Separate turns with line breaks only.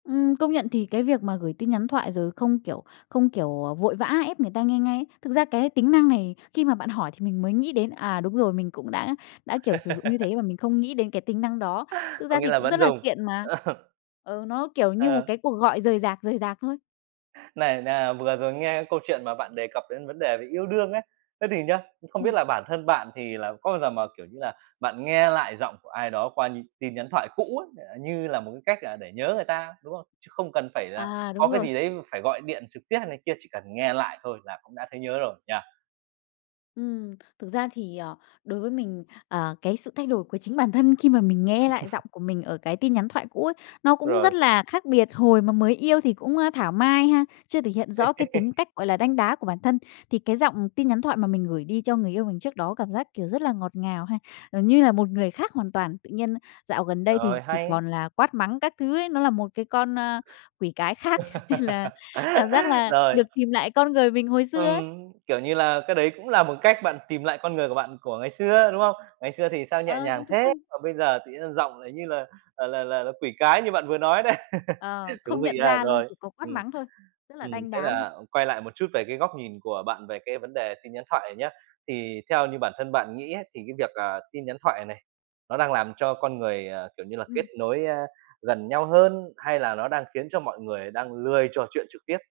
Ừm, công nhận thì cái việc mà gửi tin nhắn thoại rồi không, kiểu, không, kiểu, ờ, vội vã ép người ta nghe ngay, thực ra cái tính năng này, khi mà bạn hỏi thì mình mới nghĩ đến, à, đúng rồi, mình cũng đã đã, kiểu, sử dụng như thế mà mình không nghĩ đến cái tính năng đó. Thực
Có
ra
nghĩa
thì
là
cũng
vẫn
rất là
dùng.
tiện mà, ừ, nó kiểu như một
Ờ.
cái cuộc gọi rời rạc, rời rạc thôi.
Này, nà vừa rồi nghe câu chuyện mà bạn đề cập đến vấn đề về yêu đương ấy, thế thì nhá, không biết
Ừm.
là bản thân bạn thì là có bao giờ mờ, kiểu như là, bạn nghe lại giọng của ai đó qua nh tin nhắn thoại cũ ấy, ờ, như là một cái cách, à, để nhớ người ta, đúng không? Chứ không cần phải là
À,
có
đúng
cái
rồi.
gì đấy phải gọi điện trực tiếp hay này kia, chỉ cần nghe lại thôi là cũng đã thấy nhớ rồi, nhỉ?
Ừm, thực ra thì, ờ, đối với mình, ờ, cái sự thay đổi của chính bản thân khi mà mình nghe lại giọng của mình ở cái tin nhắn thoại cũ ấy, nó cũng
Rồi.
rất là khác biệt. Hồi mà mới yêu thì cũng, a, thảo mai ha, chưa thể hiện rõ cái tính cách, gọi là, đanh đá của bản thân, thì cái giọng tin nhắn thoại mà mình gửi đi cho người yêu mình trước đó cảm giác, kiểu, rất là ngọt ngào ha, gần như là một người khác hoàn toàn. Tự nhiên dạo gần đây thì
Rồi,
chỉ
hay.
còn là quát mắng các thứ ấy, nó là một cái con, a, quỷ cái khác nên là cảm giác là
Rồi.
được tìm lại con người mình hồi xưa ấy.
Ừm, kiểu như là, cái đấy cũng là một cách bạn tìm lại con người của bạn của ngày xưa, đúng không? Ngày xưa thì sao nhẹ
Ờ, đúng
nhàng thế,
rồi.
còn bây giờ tự nhiên giọng, ờ, như là là là là quỷ cái như bạn vừa nói đấy.
Ờ,
Thú
không
vị
nhận
ha,
ra luôn,
rồi.
chỉ có quát
Ừm.
mắng thôi. Rất là
Ừm.
đanh
Thế
đá luôn.
là quay lại một chút về cái góc nhìn của bạn về cái vấn đề tin nhắn thoại này nhá, thì theo như bản thân bạn nghĩ ấy, thì cái việc, à, tin nhắn thoại này nó đang làm cho con người, à, kiểu như là, kết
Ừm.
nối, a, gần nhau hơn hay là nó đang khiến cho mọi người đang lười trò chuyện trực tiếp?